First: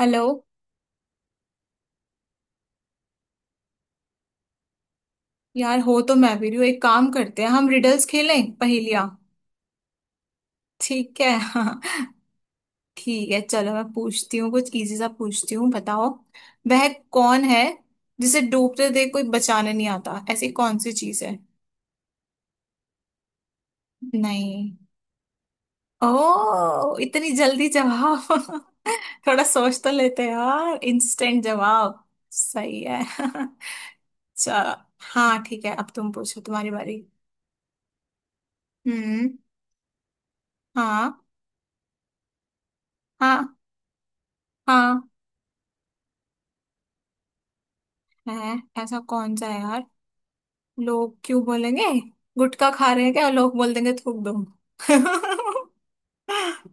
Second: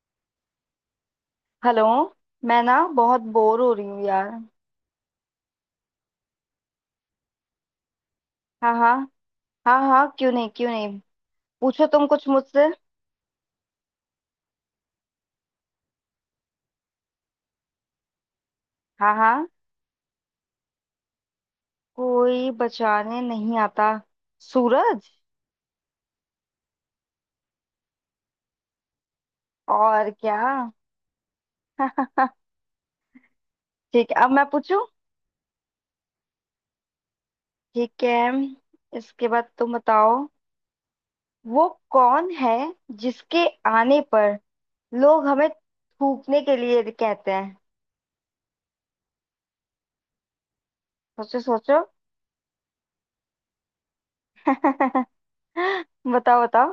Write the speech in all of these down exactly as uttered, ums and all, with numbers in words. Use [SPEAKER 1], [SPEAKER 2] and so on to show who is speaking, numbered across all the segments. [SPEAKER 1] Hello.
[SPEAKER 2] Hello. मैं ना बहुत बोर हो रही हूँ यार।
[SPEAKER 1] यार हो तो मैं भी रही हूँ। एक काम करते हैं, हम रिडल्स खेलें,
[SPEAKER 2] हाँ हाँ।
[SPEAKER 1] पहेलियाँ।
[SPEAKER 2] हाँ हाँ, क्यों नहीं क्यों नहीं।
[SPEAKER 1] ठीक है हाँ।
[SPEAKER 2] पूछो तुम कुछ मुझसे।
[SPEAKER 1] ठीक है चलो, मैं पूछती हूँ, कुछ इजी सा पूछती हूँ, बताओ। वह कौन है जिसे डूबते देख
[SPEAKER 2] हाँ
[SPEAKER 1] कोई
[SPEAKER 2] हाँ।
[SPEAKER 1] बचाने नहीं आता? ऐसी कौन सी चीज है?
[SPEAKER 2] कोई बचाने नहीं आता।
[SPEAKER 1] नहीं।
[SPEAKER 2] सूरज।
[SPEAKER 1] ओ, इतनी जल्दी जवाब! थोड़ा सोच तो
[SPEAKER 2] और
[SPEAKER 1] लेते
[SPEAKER 2] क्या।
[SPEAKER 1] यार, इंस्टेंट जवाब। सही है।
[SPEAKER 2] ठीक है, अब मैं
[SPEAKER 1] चलो।
[SPEAKER 2] पूछूं।
[SPEAKER 1] हाँ ठीक है, अब तुम पूछो, तुम्हारी बारी।
[SPEAKER 2] ठीक है,
[SPEAKER 1] हम्म।
[SPEAKER 2] इसके बाद तुम बताओ।
[SPEAKER 1] हाँ
[SPEAKER 2] वो कौन है जिसके
[SPEAKER 1] हाँ
[SPEAKER 2] आने पर
[SPEAKER 1] हाँ
[SPEAKER 2] लोग हमें थूकने के लिए कहते हैं।
[SPEAKER 1] है। ऐसा कौन सा है यार? लोग
[SPEAKER 2] सोचो
[SPEAKER 1] क्यों
[SPEAKER 2] सोचो।
[SPEAKER 1] बोलेंगे? गुटखा खा रहे हैं क्या लोग? बोल देंगे थूक दो।
[SPEAKER 2] बताओ बताओ।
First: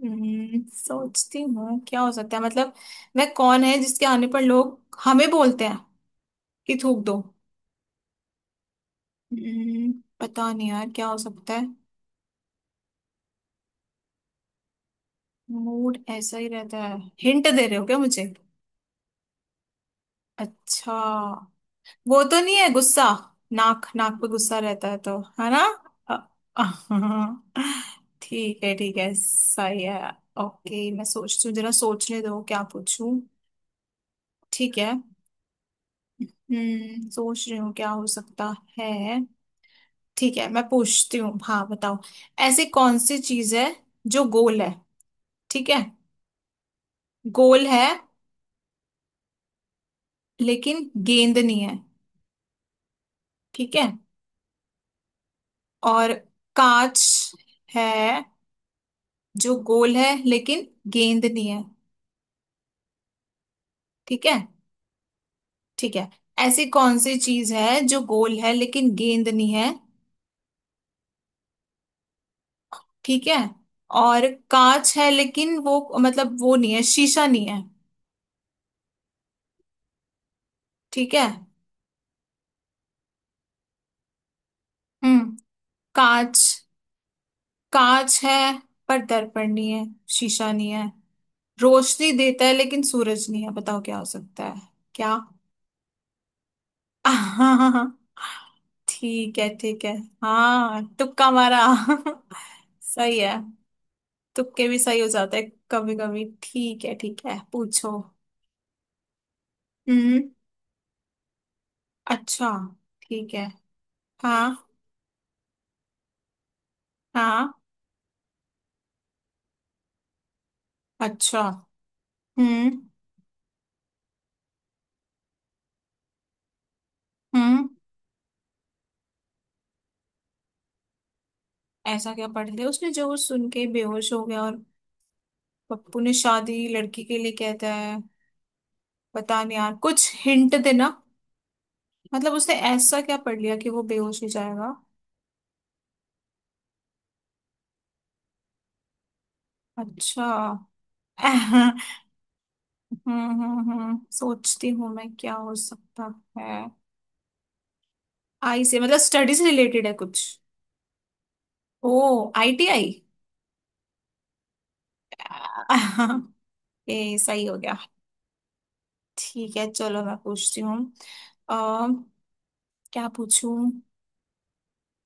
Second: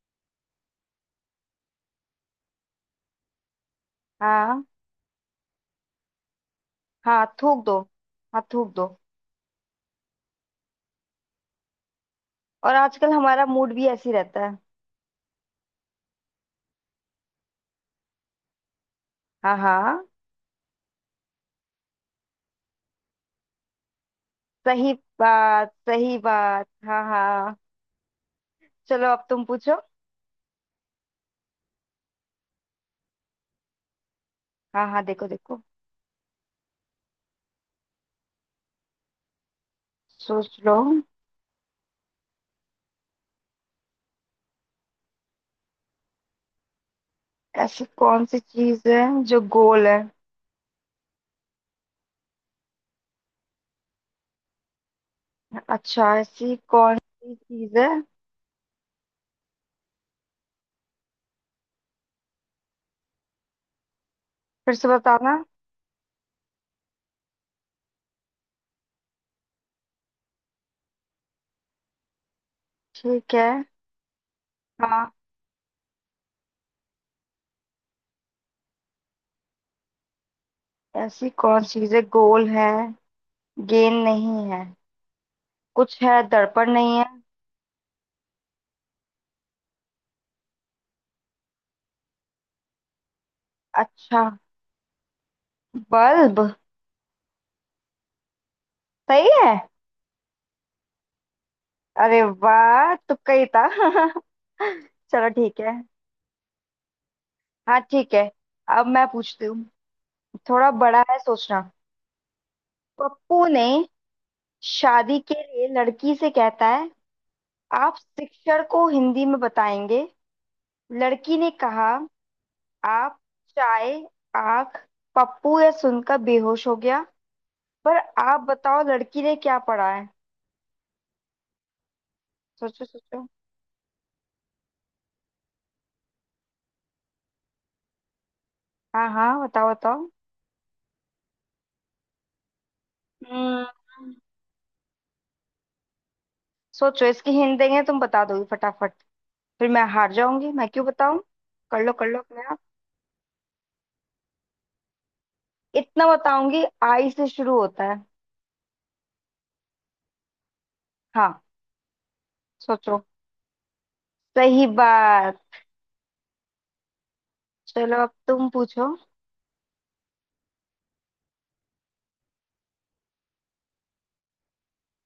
[SPEAKER 1] हम्म, सोचती हूँ क्या हो सकता है, मतलब वह कौन है जिसके आने पर
[SPEAKER 2] हाँ
[SPEAKER 1] लोग हमें बोलते हैं कि थूक दो।
[SPEAKER 2] हाँ थूक दो। हाँ थूक दो।
[SPEAKER 1] हम्म, पता नहीं यार क्या हो सकता है।
[SPEAKER 2] और आजकल हमारा मूड भी ऐसे ही रहता है।
[SPEAKER 1] मूड ऐसा ही रहता है। हिंट दे रहे हो क्या मुझे?
[SPEAKER 2] हाँ हाँ।
[SPEAKER 1] अच्छा। वो तो नहीं है गुस्सा? नाक, नाक पे गुस्सा रहता
[SPEAKER 2] सही
[SPEAKER 1] है तो है ना।
[SPEAKER 2] बात, सही
[SPEAKER 1] अ-
[SPEAKER 2] बात। हाँ हाँ।
[SPEAKER 1] ठीक है ठीक
[SPEAKER 2] चलो
[SPEAKER 1] है,
[SPEAKER 2] अब तुम पूछो।
[SPEAKER 1] सही है। ओके, मैं सोचती हूँ, जरा सोचने दो क्या पूछूं। ठीक
[SPEAKER 2] हाँ
[SPEAKER 1] है।
[SPEAKER 2] हाँ, देखो देखो।
[SPEAKER 1] हम्म सोच रही हूँ क्या हो सकता है। ठीक है
[SPEAKER 2] सोच
[SPEAKER 1] मैं
[SPEAKER 2] लो।
[SPEAKER 1] पूछती हूँ, हाँ बताओ। ऐसी कौन सी चीज है जो गोल है? ठीक है। गोल है
[SPEAKER 2] ऐसी कौन सी चीज है जो गोल है।
[SPEAKER 1] लेकिन गेंद नहीं है। ठीक है।
[SPEAKER 2] अच्छा,
[SPEAKER 1] और
[SPEAKER 2] ऐसी कौन
[SPEAKER 1] कांच
[SPEAKER 2] सी चीज है।
[SPEAKER 1] है जो गोल है लेकिन गेंद नहीं है। ठीक है।
[SPEAKER 2] फिर से बताना।
[SPEAKER 1] ठीक है, ऐसी कौन सी चीज है जो गोल है लेकिन गेंद नहीं है? ठीक
[SPEAKER 2] ठीक
[SPEAKER 1] है,
[SPEAKER 2] है।
[SPEAKER 1] और कांच है
[SPEAKER 2] हाँ,
[SPEAKER 1] लेकिन वो मतलब वो नहीं है, शीशा नहीं है। ठीक है।
[SPEAKER 2] ऐसी कौन सी चीज है, गोल है, गेंद नहीं है,
[SPEAKER 1] हम्म।
[SPEAKER 2] कुछ है,
[SPEAKER 1] कांच,
[SPEAKER 2] दर्पण नहीं है।
[SPEAKER 1] कांच है पर दर्पण नहीं है, शीशा नहीं है, रोशनी देता है लेकिन सूरज नहीं है। बताओ क्या हो
[SPEAKER 2] अच्छा।
[SPEAKER 1] सकता है? क्या?
[SPEAKER 2] बल्ब।
[SPEAKER 1] हाँ हाँ हाँ,
[SPEAKER 2] सही
[SPEAKER 1] ठीक है
[SPEAKER 2] है।
[SPEAKER 1] ठीक है। हाँ, तुक्का मारा।
[SPEAKER 2] अरे वाह,
[SPEAKER 1] सही
[SPEAKER 2] तुक्का
[SPEAKER 1] है।
[SPEAKER 2] ही था।
[SPEAKER 1] तुक्के भी सही हो
[SPEAKER 2] चलो
[SPEAKER 1] जाते हैं
[SPEAKER 2] ठीक है।
[SPEAKER 1] कभी कभी। ठीक है ठीक है,
[SPEAKER 2] हाँ
[SPEAKER 1] पूछो।
[SPEAKER 2] ठीक है, अब मैं पूछती हूँ।
[SPEAKER 1] हम्म।
[SPEAKER 2] थोड़ा बड़ा है सोचना।
[SPEAKER 1] अच्छा। ठीक है।
[SPEAKER 2] पप्पू ने
[SPEAKER 1] हाँ।
[SPEAKER 2] शादी के लिए लड़की से कहता है,
[SPEAKER 1] हाँ,
[SPEAKER 2] आप शिक्षक को हिंदी में बताएंगे। लड़की
[SPEAKER 1] अच्छा।
[SPEAKER 2] ने कहा,
[SPEAKER 1] हम्म।
[SPEAKER 2] आप चाय आंख। पप्पू यह सुनकर बेहोश हो गया।
[SPEAKER 1] हम्म।
[SPEAKER 2] पर आप बताओ लड़की ने क्या पढ़ा है।
[SPEAKER 1] ऐसा क्या पढ़ लिया
[SPEAKER 2] सोचो
[SPEAKER 1] उसने जो वो
[SPEAKER 2] सोचो।
[SPEAKER 1] सुन के बेहोश हो गया? और पप्पू ने शादी लड़की के लिए कहता है।
[SPEAKER 2] हाँ हाँ,
[SPEAKER 1] पता नहीं
[SPEAKER 2] बताओ
[SPEAKER 1] यार,
[SPEAKER 2] बताओ।
[SPEAKER 1] कुछ हिंट देना। मतलब उसने ऐसा क्या पढ़ लिया
[SPEAKER 2] हम्म
[SPEAKER 1] कि वो बेहोश हो जाएगा?
[SPEAKER 2] सोचो, इसकी हिंट देंगे तुम बता दोगे फटाफट। फिर मैं हार
[SPEAKER 1] अच्छा।
[SPEAKER 2] जाऊंगी, मैं क्यों बताऊं। कर लो कर लो अपने आप।
[SPEAKER 1] हम्म हम्म हम्म सोचती हूँ मैं क्या हो
[SPEAKER 2] इतना
[SPEAKER 1] सकता है।
[SPEAKER 2] बताऊंगी, आई से शुरू होता है।
[SPEAKER 1] आई से, मतलब स्टडी से रिलेटेड है कुछ?
[SPEAKER 2] हाँ।
[SPEAKER 1] ओ, आई टी आई।
[SPEAKER 2] सोचो। सही बात।
[SPEAKER 1] ए, सही हो गया।
[SPEAKER 2] चलो अब तुम पूछो।
[SPEAKER 1] ठीक है चलो, मैं पूछती हूँ। अः क्या पूछूं।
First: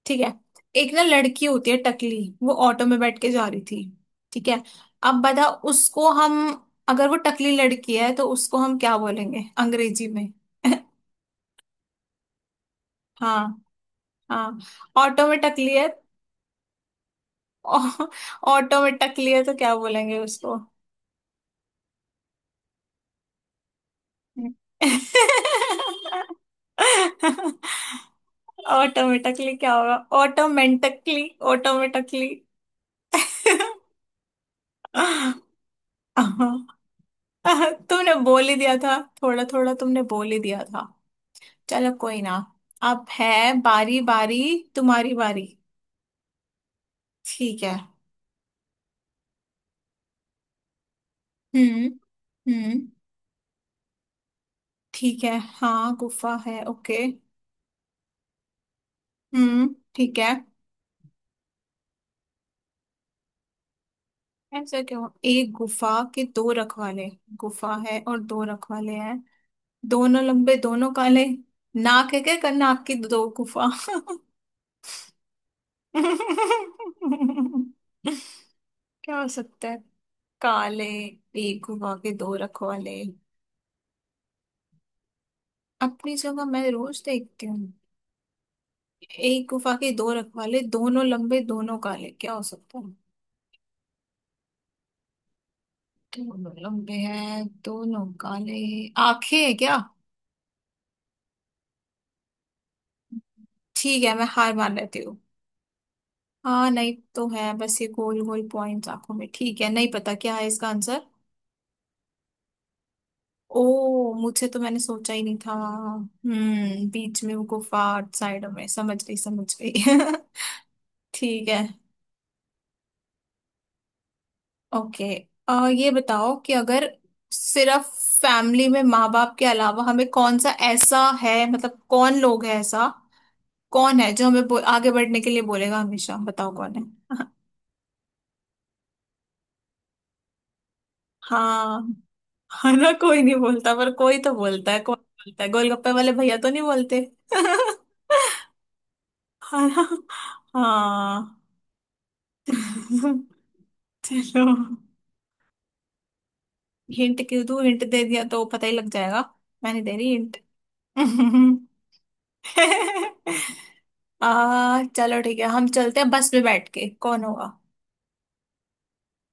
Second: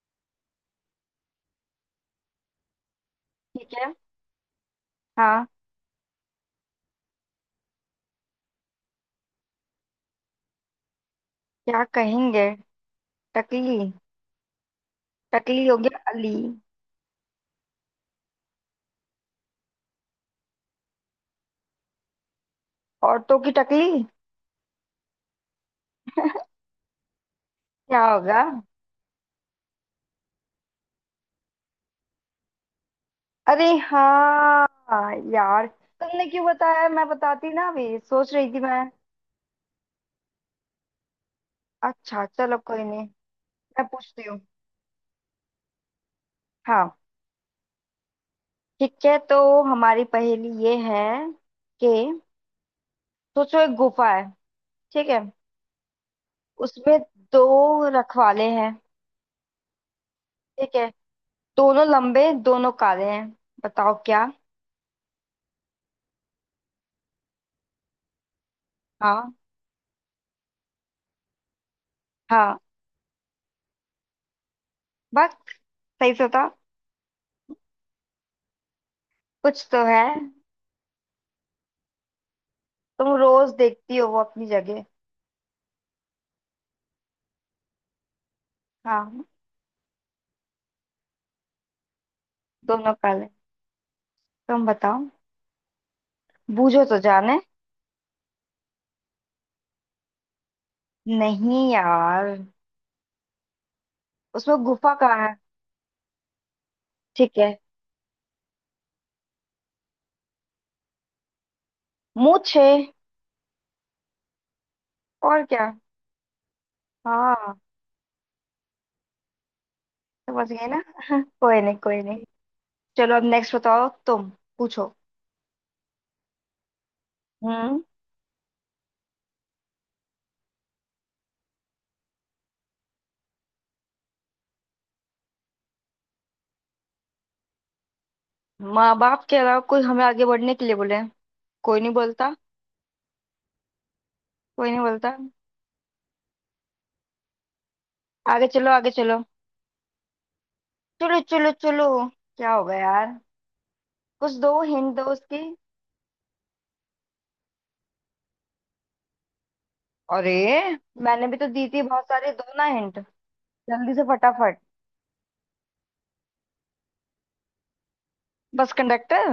[SPEAKER 1] ठीक है। एक ना लड़की होती है टकली, वो ऑटो में बैठ के जा रही
[SPEAKER 2] ठीक
[SPEAKER 1] थी।
[SPEAKER 2] है।
[SPEAKER 1] ठीक है। अब बता
[SPEAKER 2] हाँ,
[SPEAKER 1] उसको हम, अगर वो टकली लड़की है तो उसको हम क्या बोलेंगे अंग्रेजी में?
[SPEAKER 2] क्या कहेंगे।
[SPEAKER 1] हाँ।
[SPEAKER 2] टकली।
[SPEAKER 1] हाँ, ऑटो में
[SPEAKER 2] टकली
[SPEAKER 1] टकली
[SPEAKER 2] हो
[SPEAKER 1] है।
[SPEAKER 2] गया अली।
[SPEAKER 1] ऑ- ऑटो में टकली है तो क्या बोलेंगे उसको?
[SPEAKER 2] औरतों की टकली। क्या होगा।
[SPEAKER 1] ऑटो में टकली, क्या होगा? ऑटोमेटिकली। ऑटोमेटिकली।
[SPEAKER 2] अरे हाँ यार, तुमने क्यों बताया, मैं बताती ना, अभी
[SPEAKER 1] तुमने
[SPEAKER 2] सोच
[SPEAKER 1] बोल
[SPEAKER 2] रही
[SPEAKER 1] ही
[SPEAKER 2] थी
[SPEAKER 1] दिया
[SPEAKER 2] मैं।
[SPEAKER 1] था थोड़ा थोड़ा, तुमने बोल ही दिया था। चलो कोई
[SPEAKER 2] अच्छा
[SPEAKER 1] ना।
[SPEAKER 2] चलो कोई
[SPEAKER 1] अब
[SPEAKER 2] नहीं।
[SPEAKER 1] है
[SPEAKER 2] मैं
[SPEAKER 1] बारी
[SPEAKER 2] पूछती हूँ।
[SPEAKER 1] बारी, तुम्हारी बारी।
[SPEAKER 2] हाँ।
[SPEAKER 1] ठीक है।
[SPEAKER 2] ठीक है, तो हमारी पहेली ये है
[SPEAKER 1] हम्म।
[SPEAKER 2] कि
[SPEAKER 1] हम्म।
[SPEAKER 2] सोचो, एक गुफा है। ठीक है।
[SPEAKER 1] ठीक है हाँ, गुफा है
[SPEAKER 2] उसमें
[SPEAKER 1] ओके।
[SPEAKER 2] दो रखवाले हैं।
[SPEAKER 1] हम्म ठीक है।
[SPEAKER 2] ठीक है। दोनों लंबे दोनों काले हैं। बताओ क्या।
[SPEAKER 1] ऐसा क्यों? एक गुफा के दो रखवाले, गुफा है और दो रखवाले हैं,
[SPEAKER 2] हाँ।
[SPEAKER 1] दोनों लंबे दोनों काले। नाक है क्या? कर
[SPEAKER 2] हाँ,
[SPEAKER 1] नाक की दो गुफा।
[SPEAKER 2] बस। सही से बता।
[SPEAKER 1] क्या हो
[SPEAKER 2] कुछ
[SPEAKER 1] सकता है?
[SPEAKER 2] तो है।
[SPEAKER 1] काले। एक गुफा के दो रखवाले।
[SPEAKER 2] तुम रोज देखती हो वो अपनी जगह।
[SPEAKER 1] अपनी जगह मैं रोज देखती हूँ।
[SPEAKER 2] हाँ।
[SPEAKER 1] एक गुफा के दो रखवाले दोनों लंबे दोनों काले, क्या हो सकता है?
[SPEAKER 2] दोनों काले, तुम बताओ।
[SPEAKER 1] दोनों
[SPEAKER 2] बूझो
[SPEAKER 1] लंबे
[SPEAKER 2] तो जाने।
[SPEAKER 1] हैं दोनों काले। आंखें हैं क्या?
[SPEAKER 2] नहीं यार।
[SPEAKER 1] ठीक है, मैं हार
[SPEAKER 2] उसमें
[SPEAKER 1] मान
[SPEAKER 2] गुफा
[SPEAKER 1] लेती हूँ।
[SPEAKER 2] कहाँ है।
[SPEAKER 1] हाँ नहीं, तो
[SPEAKER 2] ठीक
[SPEAKER 1] है
[SPEAKER 2] है,
[SPEAKER 1] बस ये गोल गोल पॉइंट्स आंखों में। ठीक है, नहीं पता क्या है इसका आंसर।
[SPEAKER 2] मूछे।
[SPEAKER 1] ओ, मुझे तो मैंने सोचा ही नहीं
[SPEAKER 2] और
[SPEAKER 1] था।
[SPEAKER 2] क्या।
[SPEAKER 1] हम्म बीच में वो
[SPEAKER 2] हाँ।
[SPEAKER 1] गुफा, साइड में, समझ गई समझ गई।
[SPEAKER 2] समझ गए ना।
[SPEAKER 1] ठीक
[SPEAKER 2] कोई
[SPEAKER 1] है।
[SPEAKER 2] नहीं कोई नहीं। चलो अब नेक्स्ट बताओ तुम। पूछो।
[SPEAKER 1] ओके। आ, ये बताओ कि अगर,
[SPEAKER 2] हम्म
[SPEAKER 1] सिर्फ फैमिली में माँ बाप के अलावा हमें कौन सा ऐसा है, मतलब कौन लोग है, ऐसा कौन है जो हमें बो, आगे बढ़ने के लिए बोलेगा हमेशा? बताओ कौन है।
[SPEAKER 2] माँ बाप के अलावा कोई हमें आगे बढ़ने के लिए बोले। कोई
[SPEAKER 1] हाँ।
[SPEAKER 2] नहीं बोलता।
[SPEAKER 1] हाँ ना, कोई नहीं बोलता पर कोई तो
[SPEAKER 2] कोई
[SPEAKER 1] बोलता है,
[SPEAKER 2] नहीं
[SPEAKER 1] कौन
[SPEAKER 2] बोलता।
[SPEAKER 1] बोलता है? गोलगप्पे वाले भैया तो नहीं बोलते।
[SPEAKER 2] आगे चलो, आगे चलो।
[SPEAKER 1] हाँ ना। हाँ।
[SPEAKER 2] चलो चलो चलो। क्या होगा यार। कुछ
[SPEAKER 1] चलो।
[SPEAKER 2] दो, हिंट दो उसकी।
[SPEAKER 1] हिंट क्यों दूँ? हिंट दे दिया तो पता ही लग जाएगा। मैं नहीं दे रही
[SPEAKER 2] अरे,
[SPEAKER 1] हिंट।
[SPEAKER 2] मैंने भी तो दी थी बहुत सारे, दो ना हिंट। जल्दी से
[SPEAKER 1] आ,
[SPEAKER 2] फटाफट।
[SPEAKER 1] चलो ठीक है, हम चलते हैं बस में बैठ के, कौन होगा?
[SPEAKER 2] Bus conductor.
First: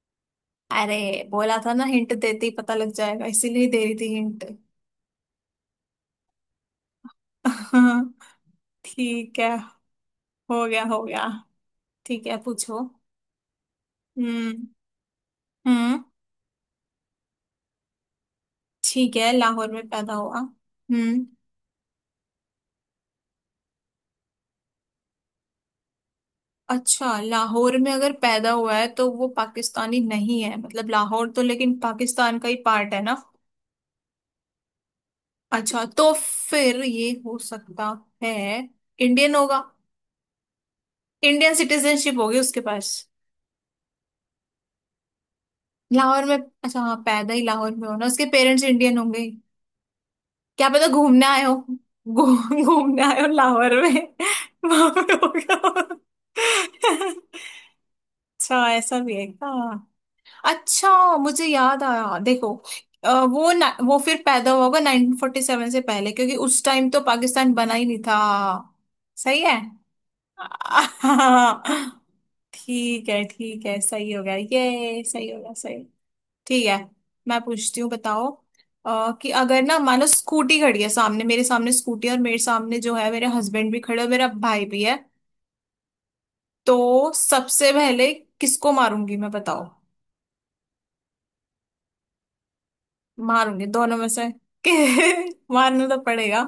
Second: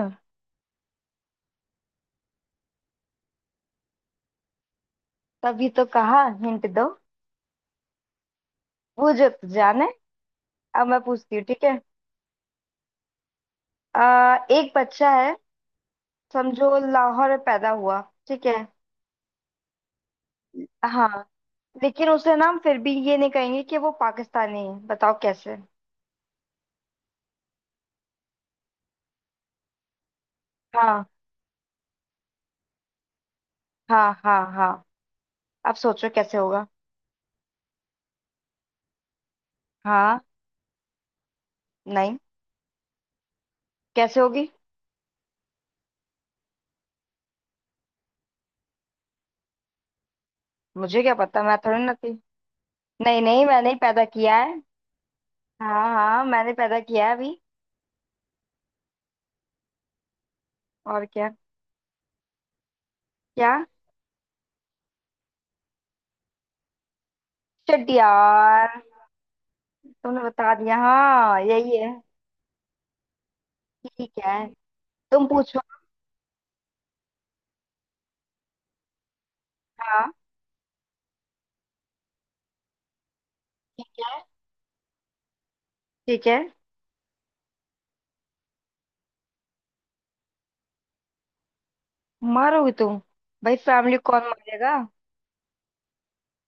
[SPEAKER 1] अरे, बोला था ना हिंट देते ही पता लग जाएगा, इसीलिए दे रही थी हिंट।
[SPEAKER 2] तभी तो कहा हिंट दो। वो जो
[SPEAKER 1] ठीक
[SPEAKER 2] तू
[SPEAKER 1] है,
[SPEAKER 2] जाने।
[SPEAKER 1] हो गया
[SPEAKER 2] अब मैं
[SPEAKER 1] हो गया।
[SPEAKER 2] पूछती हूँ, ठीक है।
[SPEAKER 1] ठीक है पूछो।
[SPEAKER 2] आ,
[SPEAKER 1] हम्म।
[SPEAKER 2] एक बच्चा है,
[SPEAKER 1] हम्म।
[SPEAKER 2] समझो लाहौर में पैदा हुआ। ठीक है।
[SPEAKER 1] ठीक है, लाहौर में पैदा हुआ, हम्म।
[SPEAKER 2] हाँ, लेकिन उसे ना हम फिर भी ये नहीं कहेंगे कि वो पाकिस्तानी है। बताओ कैसे।
[SPEAKER 1] अच्छा, लाहौर में अगर पैदा हुआ है तो वो पाकिस्तानी नहीं है, मतलब
[SPEAKER 2] हाँ
[SPEAKER 1] लाहौर तो लेकिन पाकिस्तान का ही पार्ट है ना।
[SPEAKER 2] हाँ हाँ। हाँ, अब
[SPEAKER 1] अच्छा,
[SPEAKER 2] सोचो
[SPEAKER 1] तो
[SPEAKER 2] कैसे होगा।
[SPEAKER 1] फिर ये हो सकता है, इंडियन होगा,
[SPEAKER 2] हाँ।
[SPEAKER 1] इंडियन सिटीजनशिप
[SPEAKER 2] नहीं,
[SPEAKER 1] होगी उसके पास।
[SPEAKER 2] कैसे होगी।
[SPEAKER 1] लाहौर में, अच्छा हाँ, पैदा ही लाहौर में हो ना, उसके पेरेंट्स इंडियन होंगे, क्या पता
[SPEAKER 2] मुझे क्या
[SPEAKER 1] घूमने आए
[SPEAKER 2] पता,
[SPEAKER 1] हो।
[SPEAKER 2] मैं थोड़ी ना थी।
[SPEAKER 1] घू- घूमने आए
[SPEAKER 2] नहीं
[SPEAKER 1] हो
[SPEAKER 2] नहीं, मैंने ही
[SPEAKER 1] लाहौर में,
[SPEAKER 2] पैदा किया है।
[SPEAKER 1] वहां पे हो गया
[SPEAKER 2] हाँ
[SPEAKER 1] हो।
[SPEAKER 2] हाँ, मैंने पैदा किया है अभी।
[SPEAKER 1] अच्छा, ऐसा भी है हाँ। अच्छा,
[SPEAKER 2] और क्या।
[SPEAKER 1] मुझे याद आया देखो, अ, वो
[SPEAKER 2] क्या।
[SPEAKER 1] ना, वो फिर पैदा हुआ होगा नाइनटीन फोर्टी सेवन से पहले, क्योंकि उस टाइम तो पाकिस्तान बना ही
[SPEAKER 2] शिट
[SPEAKER 1] नहीं था।
[SPEAKER 2] यार,
[SPEAKER 1] सही है।
[SPEAKER 2] तुमने बता दिया। हाँ
[SPEAKER 1] हाँ,
[SPEAKER 2] यही है।
[SPEAKER 1] ठीक है ठीक है, सही
[SPEAKER 2] ठीक
[SPEAKER 1] हो गया,
[SPEAKER 2] है,
[SPEAKER 1] ये
[SPEAKER 2] तुम
[SPEAKER 1] सही हो गया,
[SPEAKER 2] पूछो।
[SPEAKER 1] सही। ठीक है मैं पूछती हूँ, बताओ। अ, कि अगर ना, मानो
[SPEAKER 2] हाँ
[SPEAKER 1] स्कूटी खड़ी है सामने, मेरे सामने स्कूटी, और मेरे सामने जो है मेरे हस्बैंड भी खड़े और मेरा भाई भी है,
[SPEAKER 2] ठीक है।
[SPEAKER 1] तो सबसे पहले किसको मारूंगी मैं, बताओ।
[SPEAKER 2] मारोगी तुम। भाई
[SPEAKER 1] मारूंगी दोनों
[SPEAKER 2] फैमिली
[SPEAKER 1] में
[SPEAKER 2] कौन
[SPEAKER 1] से। कि-
[SPEAKER 2] मारेगा।
[SPEAKER 1] मारना तो पड़ेगा।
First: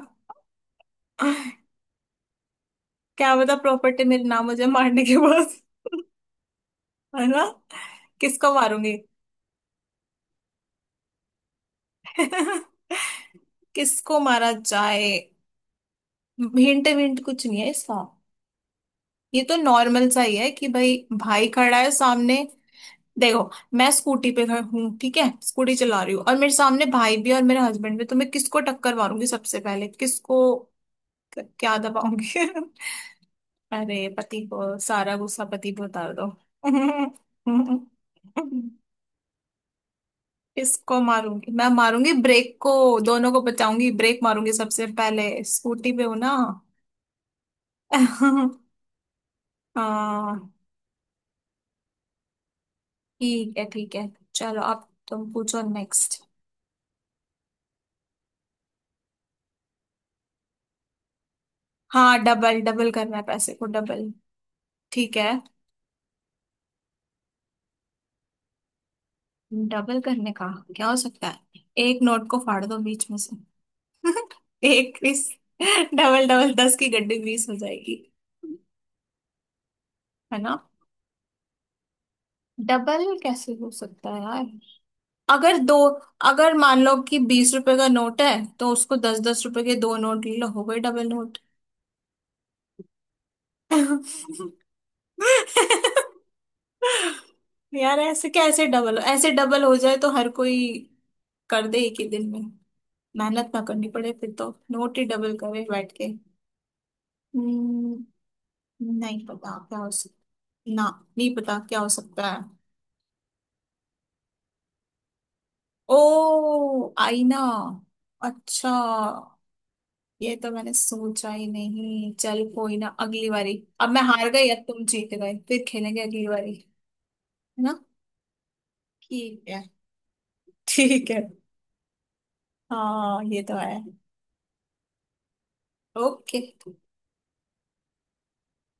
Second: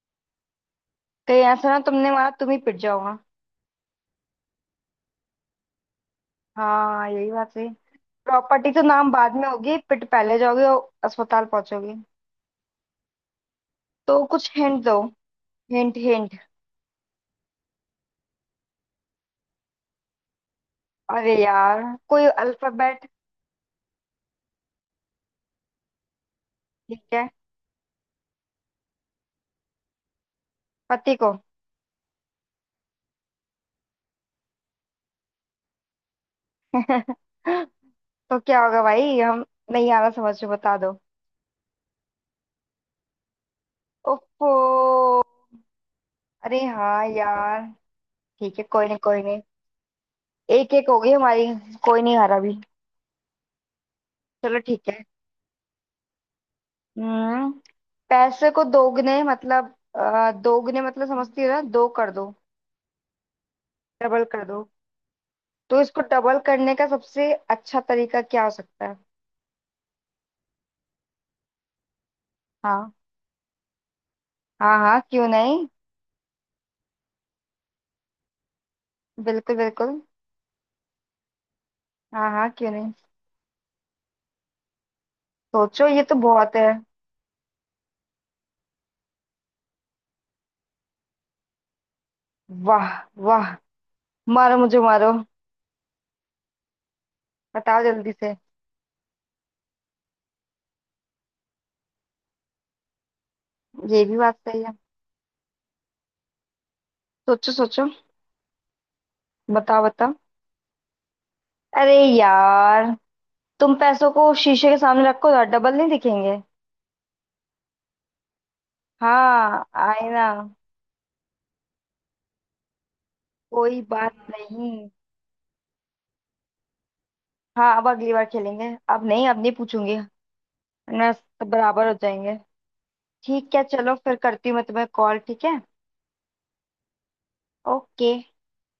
[SPEAKER 2] कहीं ऐसा ना तुमने मारा, तुम ही पिट जाओगा।
[SPEAKER 1] क्या पता प्रॉपर्टी मेरे नाम हो जाए मारने के बाद।
[SPEAKER 2] हाँ
[SPEAKER 1] है
[SPEAKER 2] यही
[SPEAKER 1] ना,
[SPEAKER 2] बात सही।
[SPEAKER 1] किसको
[SPEAKER 2] प्रॉपर्टी तो
[SPEAKER 1] मारूंगी।
[SPEAKER 2] नाम बाद में होगी, पिट पहले जाओगे और अस्पताल पहुंचोगे।
[SPEAKER 1] किसको
[SPEAKER 2] तो
[SPEAKER 1] मारा
[SPEAKER 2] कुछ हिंट दो।
[SPEAKER 1] जाए।
[SPEAKER 2] Hint hint.
[SPEAKER 1] हिंट हिंट कुछ नहीं है इसका, ये तो नॉर्मल सा ही है कि भाई,
[SPEAKER 2] अरे
[SPEAKER 1] भाई खड़ा
[SPEAKER 2] यार।
[SPEAKER 1] है
[SPEAKER 2] कोई
[SPEAKER 1] सामने।
[SPEAKER 2] अल्फाबेट।
[SPEAKER 1] देखो, मैं स्कूटी पे गई हूँ, ठीक है, स्कूटी चला रही हूँ, और मेरे सामने
[SPEAKER 2] ठीक
[SPEAKER 1] भाई
[SPEAKER 2] है,
[SPEAKER 1] भी और मेरे हस्बैंड भी, तो मैं किसको टक्कर मारूंगी सबसे पहले, किसको?
[SPEAKER 2] पति को।
[SPEAKER 1] क्या दबाऊंगी? अरे, पति को सारा गुस्सा पति पे उतार दो।
[SPEAKER 2] तो क्या होगा भाई हम। नहीं आ रहा समझ में, बता दो।
[SPEAKER 1] किसको मारूंगी? मैं मारूंगी ब्रेक को, दोनों को बचाऊंगी, ब्रेक मारूंगी
[SPEAKER 2] ओफो।
[SPEAKER 1] सबसे पहले, स्कूटी पे हूं ना।
[SPEAKER 2] अरे हाँ यार। ठीक है, कोई नहीं कोई नहीं।
[SPEAKER 1] हाँ,
[SPEAKER 2] एक एक हो गई हमारी। कोई नहीं हारा अभी।
[SPEAKER 1] ठीक है ठीक है।
[SPEAKER 2] चलो
[SPEAKER 1] चलो अब
[SPEAKER 2] ठीक है।
[SPEAKER 1] तुम पूछो नेक्स्ट।
[SPEAKER 2] हम्म पैसे को दोगुने मतलब अ, दोगुने मतलब समझती हो ना, दो कर
[SPEAKER 1] हाँ
[SPEAKER 2] दो।
[SPEAKER 1] डबल, डबल करना है पैसे को, डबल।
[SPEAKER 2] डबल कर दो।
[SPEAKER 1] ठीक है।
[SPEAKER 2] तो इसको डबल करने का सबसे अच्छा तरीका क्या हो सकता है।
[SPEAKER 1] डबल करने का क्या हो सकता है, एक नोट को फाड़ दो
[SPEAKER 2] हाँ
[SPEAKER 1] बीच में से।
[SPEAKER 2] हाँ।
[SPEAKER 1] एक
[SPEAKER 2] हाँ, क्यों
[SPEAKER 1] बीस।
[SPEAKER 2] नहीं।
[SPEAKER 1] डबल, डबल, दस की गड्डी बीस हो जाएगी।
[SPEAKER 2] बिल्कुल बिल्कुल।
[SPEAKER 1] है ना?
[SPEAKER 2] हाँ हाँ क्यों नहीं।
[SPEAKER 1] डबल कैसे हो सकता है यार, अगर दो,
[SPEAKER 2] सोचो, ये तो
[SPEAKER 1] अगर
[SPEAKER 2] बहुत है।
[SPEAKER 1] मान लो कि बीस रुपए का नोट है तो उसको दस दस रुपए के दो नोट ले लो, हो गए डबल नोट।
[SPEAKER 2] वाह वाह। मारो मुझे, मारो। बताओ
[SPEAKER 1] यार
[SPEAKER 2] जल्दी
[SPEAKER 1] ऐसे
[SPEAKER 2] से।
[SPEAKER 1] कैसे डबल, ऐसे डबल हो जाए तो हर कोई कर दे एक ही दिन में, मेहनत ना करनी
[SPEAKER 2] ये
[SPEAKER 1] पड़े
[SPEAKER 2] भी
[SPEAKER 1] फिर,
[SPEAKER 2] बात
[SPEAKER 1] तो
[SPEAKER 2] सही है।
[SPEAKER 1] नोट ही डबल करे बैठ के।
[SPEAKER 2] सोचो सोचो।
[SPEAKER 1] Hmm, नहीं पता क्या
[SPEAKER 2] बताओ
[SPEAKER 1] हो
[SPEAKER 2] बताओ।
[SPEAKER 1] सकता ना, नहीं पता क्या हो
[SPEAKER 2] अरे
[SPEAKER 1] सकता है।
[SPEAKER 2] यार, तुम पैसों को शीशे के सामने रखो, डबल नहीं
[SPEAKER 1] ओ,
[SPEAKER 2] दिखेंगे।
[SPEAKER 1] आईना! अच्छा,
[SPEAKER 2] हाँ आईना।
[SPEAKER 1] ये तो मैंने सोचा ही नहीं। चल कोई ना, अगली बारी।
[SPEAKER 2] कोई
[SPEAKER 1] अब मैं
[SPEAKER 2] बात
[SPEAKER 1] हार गई, अब तुम
[SPEAKER 2] नहीं।
[SPEAKER 1] जीत गए, फिर खेलेंगे अगली बारी, है
[SPEAKER 2] हाँ,
[SPEAKER 1] ना।
[SPEAKER 2] अब अगली बार खेलेंगे। अब नहीं, अब
[SPEAKER 1] ठीक
[SPEAKER 2] नहीं
[SPEAKER 1] है
[SPEAKER 2] पूछूंगी।
[SPEAKER 1] ठीक
[SPEAKER 2] वरना
[SPEAKER 1] है।
[SPEAKER 2] सब बराबर हो जाएंगे।
[SPEAKER 1] हाँ ये तो
[SPEAKER 2] ठीक है,
[SPEAKER 1] है।
[SPEAKER 2] चलो फिर करती हूँ मैं तुम्हें कॉल। ठीक है।
[SPEAKER 1] ओके।
[SPEAKER 2] ओके।